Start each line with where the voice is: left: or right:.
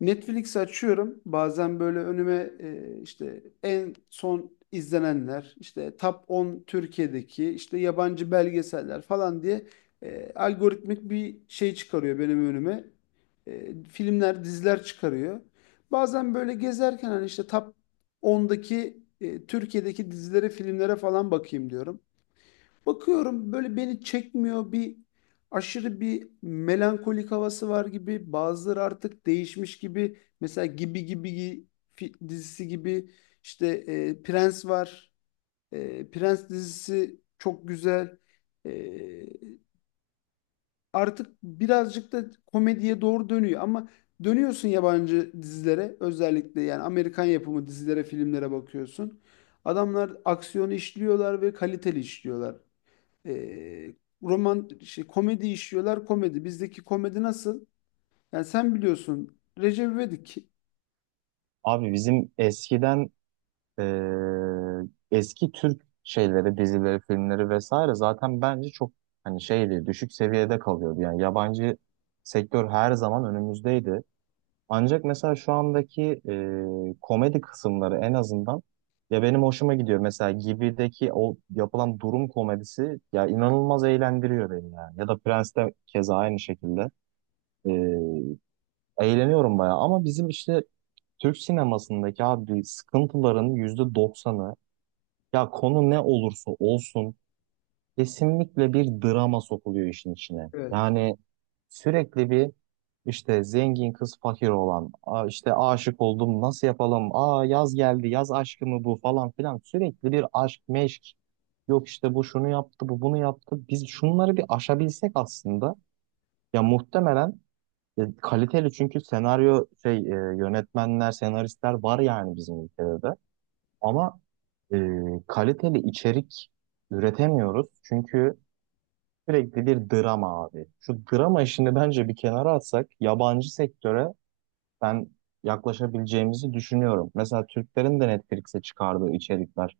left: Netflix'i açıyorum. Bazen böyle önüme işte en son izlenenler, işte Top 10 Türkiye'deki, işte yabancı belgeseller falan diye algoritmik bir şey çıkarıyor benim önüme. Filmler, diziler çıkarıyor. Bazen böyle gezerken hani işte Top on'daki Türkiye'deki dizilere, filmlere falan bakayım diyorum. Bakıyorum böyle beni çekmiyor bir aşırı bir melankolik havası var gibi. Bazıları artık değişmiş gibi. Mesela Gibi Gibi dizisi gibi işte Prens var. Prens dizisi çok güzel. E, Artık birazcık da komediye doğru dönüyor ama dönüyorsun yabancı dizilere özellikle yani Amerikan yapımı dizilere, filmlere bakıyorsun. Adamlar aksiyonu işliyorlar ve kaliteli işliyorlar. E, Roman şey, komedi işliyorlar komedi. Bizdeki komedi nasıl? Yani sen biliyorsun Recep İvedik.
right: Abi bizim eskiden e, eski Türk şeyleri, dizileri, filmleri vesaire zaten bence çok hani şeydi, düşük seviyede kalıyordu. Yani yabancı sektör her zaman önümüzdeydi. Ancak mesela şu andaki komedi kısımları en azından ya benim hoşuma gidiyor. Mesela Gibi'deki o yapılan durum komedisi ya inanılmaz eğlendiriyor beni yani. Ya da Prens'te keza aynı şekilde. Eğleniyorum bayağı ama bizim işte Türk sinemasındaki abi sıkıntıların yüzde doksanı ya konu ne olursa olsun kesinlikle bir drama sokuluyor işin içine.
left: Evet.
right: Yani sürekli bir işte zengin kız fakir olan, "Aa, işte aşık oldum nasıl yapalım, aa yaz geldi yaz aşkı mı bu falan filan sürekli bir aşk meşk. Yok işte bu şunu yaptı bu bunu yaptı biz şunları bir aşabilsek aslında ya muhtemelen kaliteli çünkü senaryo yönetmenler, senaristler var yani bizim ülkede de. Ama e, kaliteli içerik üretemiyoruz. Çünkü sürekli bir drama abi. Şu drama işini bence bir kenara atsak yabancı sektöre ben yaklaşabileceğimizi düşünüyorum. Mesela Türklerin de Netflix'e çıkardığı içerikler.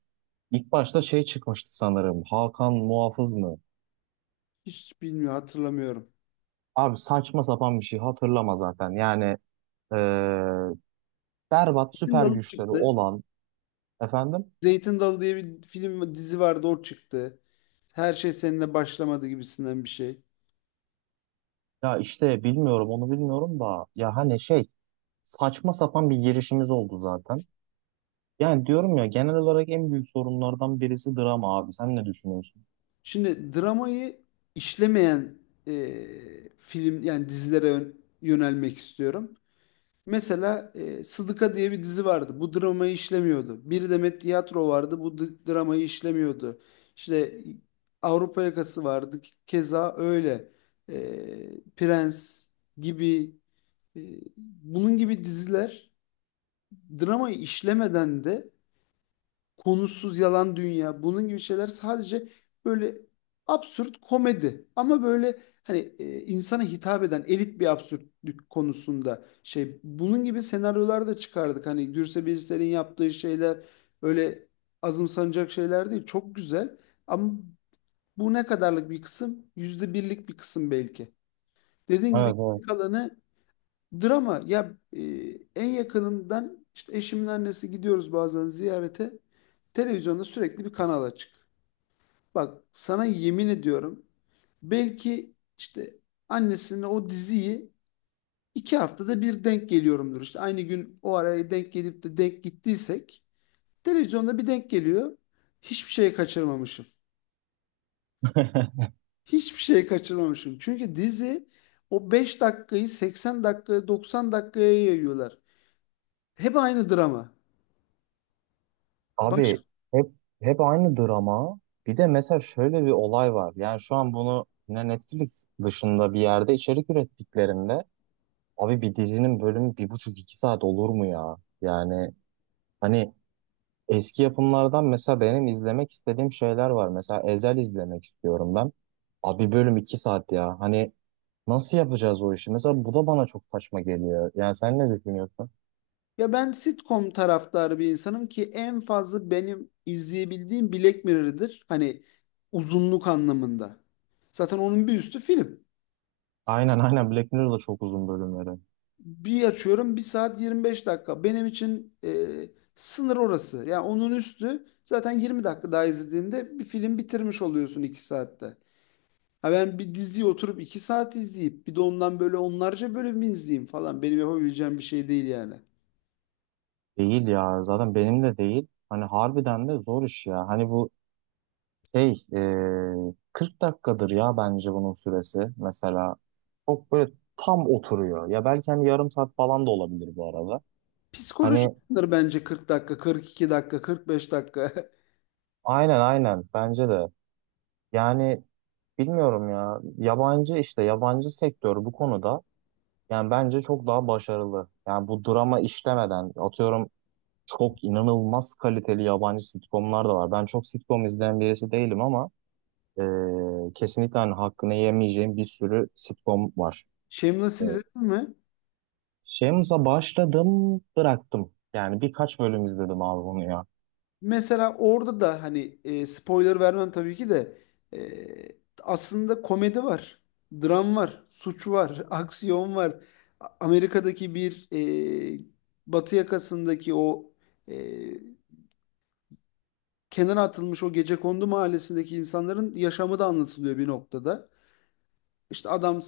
right: İlk başta şey çıkmıştı sanırım. Hakan Muhafız mı?
left: Hiç bilmiyor hatırlamıyorum.
right: Abi saçma sapan bir şey hatırlama zaten. Yani e, berbat
left: Zeytin
right: süper
left: Dalı
right: güçleri
left: çıktı.
right: olan Efendim?
left: Zeytin Dalı diye bir film dizi vardı o çıktı. Her şey seninle başlamadı gibisinden bir şey.
right: Ya işte bilmiyorum onu bilmiyorum da ya hani şey saçma sapan bir girişimiz oldu zaten. Yani diyorum ya genel olarak en büyük sorunlardan birisi drama abi. Sen ne düşünüyorsun?
left: Şimdi dramayı işlemeyen film yani dizilere yönelmek istiyorum. Mesela Sıdıka diye bir dizi vardı. Bu dramayı işlemiyordu. Bir Demet Tiyatro vardı. Bu dramayı işlemiyordu. İşte Avrupa Yakası vardı. Keza öyle. Prens gibi, e, bunun gibi diziler dramayı işlemeden de, konusuz, yalan dünya bunun gibi şeyler, sadece böyle absürt komedi ama böyle hani insana hitap eden elit bir absürtlük konusunda şey, bunun gibi senaryolar da çıkardık hani Gürse Birsel'in yaptığı şeyler öyle azımsanacak şeyler değil, çok güzel. Ama bu ne kadarlık bir kısım, yüzde birlik bir kısım belki. Dediğin gibi
right: Evet, evet.
left: geri kalanı drama ya. En yakınımdan işte eşimin annesi, gidiyoruz bazen ziyarete. Televizyonda sürekli bir kanal açık. Bak sana yemin ediyorum, belki işte annesine o diziyi iki haftada bir denk geliyorumdur. İşte aynı gün o araya denk gelip de denk gittiysek televizyonda bir denk geliyor. Hiçbir şey kaçırmamışım. Hiçbir şey kaçırmamışım. Çünkü dizi o 5 dakikayı 80 dakikaya, 90 dakikaya yayıyorlar. Hep aynı drama. Başka...
right: Abi hep hep aynı drama. Bir de mesela şöyle bir olay var. Yani şu an bunu yine Netflix dışında bir yerde içerik ürettiklerinde abi bir dizinin bölümü bir buçuk iki saat olur mu ya? Yani hani eski yapımlardan mesela benim izlemek istediğim şeyler var. Mesela Ezel izlemek istiyorum ben. Abi bölüm 2 saat ya. Hani nasıl yapacağız o işi? Mesela bu da bana çok saçma geliyor. Yani sen ne düşünüyorsun?
left: Ya ben sitcom taraftarı bir insanım ki en fazla benim izleyebildiğim Black Mirror'dır. Hani uzunluk anlamında. Zaten onun bir üstü film.
right: Aynen, aynen, Black Mirror'da çok uzun bölümleri.
left: Bir açıyorum bir saat 25 dakika. Benim için sınır orası. Ya onun üstü zaten, 20 dakika daha izlediğinde bir film bitirmiş oluyorsun 2 saatte. Ha ben bir diziyi oturup 2 saat izleyip bir de ondan böyle onlarca bölüm izleyeyim falan, benim yapabileceğim bir şey değil yani.
right: Değil ya, zaten benim de değil. Hani harbiden de zor iş ya. Hani bu 40 dakikadır ya bence bunun süresi. Mesela çok böyle tam oturuyor. Ya belki hani yarım saat falan da olabilir bu arada.
left: Psikolojik
right: Hani
left: sınır bence 40 dakika, 42 dakika, 45 dakika.
right: aynen, aynen, bence de. Yani bilmiyorum ya. Yabancı işte yabancı sektör bu konuda yani bence çok daha başarılı. Yani bu drama işlemeden atıyorum çok inanılmaz kaliteli yabancı sitcomlar da var. Ben çok sitcom izleyen birisi değilim ama e, kesinlikle hani hakkını yemeyeceğim bir sürü sitcom var.
left: Shameless
right: E,
left: izledin mi?
right: Shameless'a başladım, bıraktım. Yani birkaç bölüm izledim abi bunu ya.
left: Mesela orada da hani spoiler vermem tabii ki de, e, aslında komedi var, dram var, suç var, aksiyon var. Amerika'daki bir, e, batı yakasındaki o, e, kenara atılmış o gecekondu mahallesindeki insanların yaşamı da anlatılıyor bir noktada. İşte adam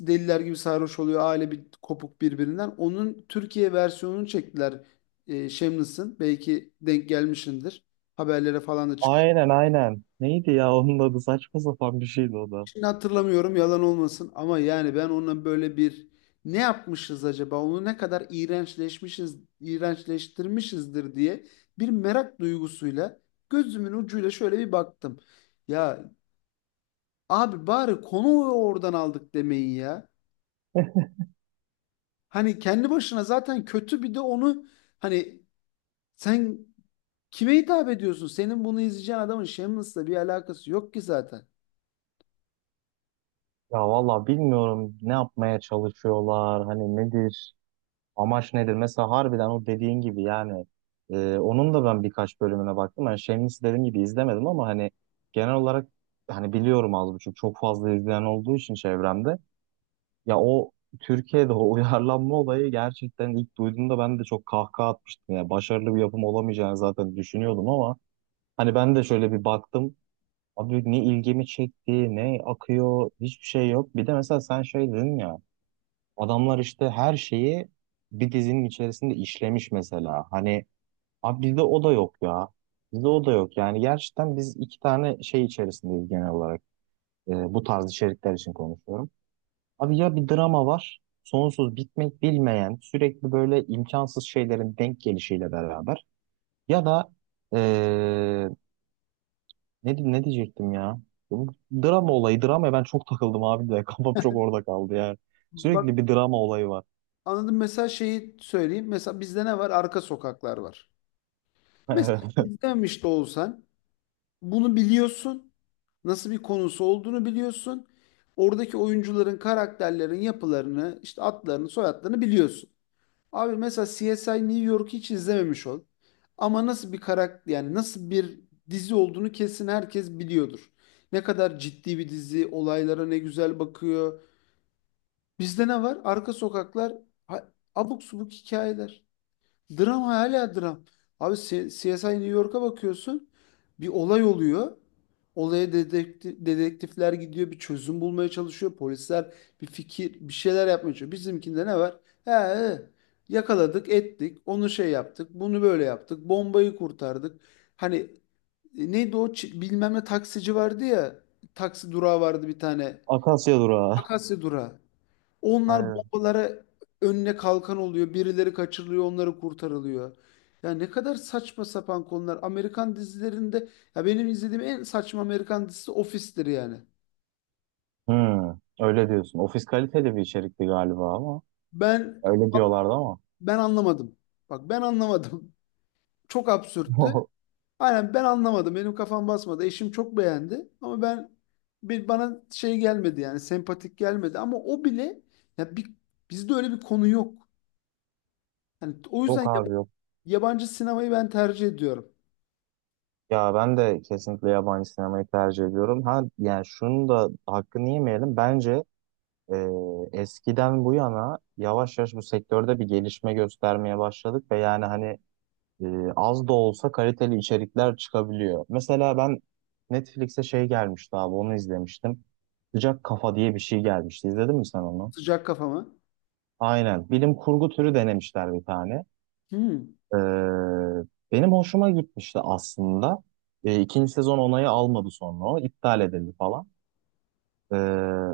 left: deliler gibi sarhoş oluyor. Aile bir kopuk birbirinden. Onun Türkiye versiyonunu çektiler. Shameless'ın. Belki denk gelmişindir. Haberlere falan da çıkmış.
right: Aynen, aynen. Neydi ya onun adı, saçma sapan bir şeydi o da.
left: Şimdi hatırlamıyorum yalan olmasın ama yani ben onunla böyle bir ne yapmışız acaba, onu ne kadar iğrençleşmişiz, iğrençleştirmişizdir diye bir merak duygusuyla gözümün ucuyla şöyle bir baktım. Ya abi bari konu oradan aldık demeyin ya. Hani kendi başına zaten kötü, bir de onu, hani, sen kime hitap ediyorsun? Senin bunu izleyeceğin adamın Shameless'la bir alakası yok ki zaten.
right: Ya valla bilmiyorum ne yapmaya çalışıyorlar, hani nedir, amaç nedir? Mesela harbiden o dediğin gibi yani onun da ben birkaç bölümüne baktım. Yani Shameless dediğim gibi izlemedim ama hani genel olarak hani biliyorum az buçuk, çok fazla izleyen olduğu için çevremde. Ya o Türkiye'de o uyarlanma olayı gerçekten ilk duyduğumda ben de çok kahkaha atmıştım. Yani başarılı bir yapım olamayacağını zaten düşünüyordum ama hani ben de şöyle bir baktım. Abi ne ilgimi çekti, ne akıyor, hiçbir şey yok. Bir de mesela sen şey dedin ya, adamlar işte her şeyi bir dizinin içerisinde işlemiş mesela. Hani abi bizde o da yok ya. Bizde o da yok. Yani gerçekten biz iki tane şey içerisindeyiz genel olarak. Bu tarz içerikler için konuşuyorum. Abi ya bir drama var, sonsuz bitmek bilmeyen, sürekli böyle imkansız şeylerin denk gelişiyle beraber. Ya da ee, ne, ne diyecektim ya? Bu drama olayı. Dramaya ben çok takıldım abi de. Kafam çok orada kaldı ya.
left: Bak
right: Sürekli bir drama olayı var.
left: anladım, mesela şeyi söyleyeyim. Mesela bizde ne var? Arka Sokaklar var.
right: Evet.
left: Mesela izlemiş de olsan bunu biliyorsun. Nasıl bir konusu olduğunu biliyorsun. Oradaki oyuncuların, karakterlerin yapılarını, işte adlarını, soyadlarını biliyorsun. Abi mesela CSI New York'u hiç izlememiş ol. Ama nasıl bir karakter, yani nasıl bir dizi olduğunu kesin herkes biliyordur. Ne kadar ciddi bir dizi, olaylara ne güzel bakıyor. Bizde ne var? Arka Sokaklar, ha- abuk subuk hikayeler. Dram hala dram. Abi CSI New York'a bakıyorsun. Bir olay oluyor. Olaya dedektifler gidiyor. Bir çözüm bulmaya çalışıyor. Polisler bir fikir, bir şeyler yapmaya çalışıyor. Bizimkinde ne var? He, he. Yakaladık, ettik. Onu şey yaptık. Bunu böyle yaptık. Bombayı kurtardık. Hani neydi o bilmem ne taksici vardı ya. Taksi durağı vardı bir tane.
right: Akasya durağı.
left: Akasya durağı. Onlar
right: Aynen.
left: bombalara önüne kalkan oluyor. Birileri kaçırılıyor, onları kurtarılıyor. Ya ne kadar saçma sapan konular. Amerikan dizilerinde... Ya benim izlediğim en saçma Amerikan dizisi Office'tir yani.
right: Hmm, öyle diyorsun. Ofis kaliteli bir içerikti galiba ama.
left: Ben
right: Öyle diyorlardı ama.
left: Ben anlamadım. Bak ben anlamadım. Çok absürttü. Aynen ben anlamadım. Benim kafam basmadı. Eşim çok beğendi ama ben, bir bana şey gelmedi yani sempatik gelmedi ama o bile, ya bir, bizde öyle bir konu yok. Yani o yüzden
right: Yok abi, yok.
left: yabancı sinemayı ben tercih ediyorum.
right: Ya ben de kesinlikle yabancı sinemayı tercih ediyorum. Ha yani şunu da hakkını yemeyelim. Bence e, eskiden bu yana yavaş yavaş bu sektörde bir gelişme göstermeye başladık ve yani hani e, az da olsa kaliteli içerikler çıkabiliyor. Mesela ben Netflix'e şey gelmişti abi, onu izlemiştim. Sıcak Kafa diye bir şey gelmişti. İzledin mi sen onu?
left: Sıcak kafama.
right: Aynen. Bilim kurgu türü denemişler bir tane.
left: Hmm.
right: Ee, Benim hoşuma gitmişti aslında. İkinci sezon onayı almadı sonra o. iptal edildi falan. Ee,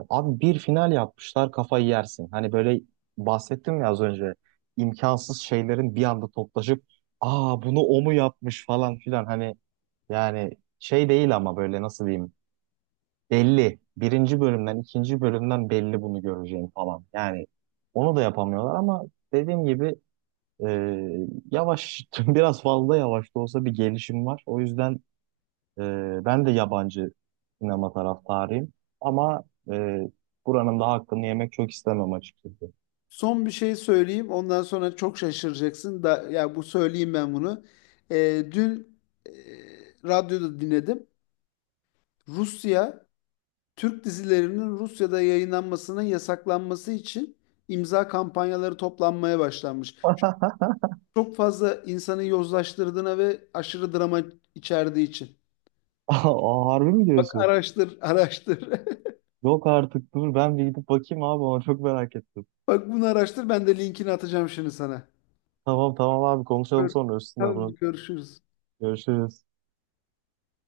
right: Abi bir final yapmışlar, kafayı yersin. Hani böyle bahsettim ya az önce, imkansız şeylerin bir anda toplaşıp aa bunu o mu yapmış falan filan hani yani şey değil ama böyle nasıl diyeyim belli. Birinci bölümden ikinci bölümden belli bunu göreceğim falan. Yani onu da yapamıyorlar ama dediğim gibi yavaş biraz fazla yavaş da olsa bir gelişim var. O yüzden ben de yabancı sinema taraftarıyım. Ama e, buranın da hakkını yemek çok istemem açıkçası.
left: Son bir şey söyleyeyim. Ondan sonra çok şaşıracaksın. Da, ya bu söyleyeyim ben bunu. Ee, Dün e, radyoda dinledim. Rusya, Türk dizilerinin Rusya'da yayınlanmasının yasaklanması için imza kampanyaları toplanmaya başlanmış. Çok fazla insanı yozlaştırdığına ve aşırı drama içerdiği için.
right: Aa, harbi mi
left: Bak
right: diyorsun?
left: araştır, araştır.
right: Yok artık, dur ben bir gidip bakayım abi, ona çok merak ettim.
left: Bak bunu araştır. Ben de linkini atacağım şimdi sana.
right: Tamam, tamam abi, konuşalım
left: Gör-
right: sonra üstüne
left: Tamam,
right: bunu.
left: görüşürüz.
right: Görüşürüz.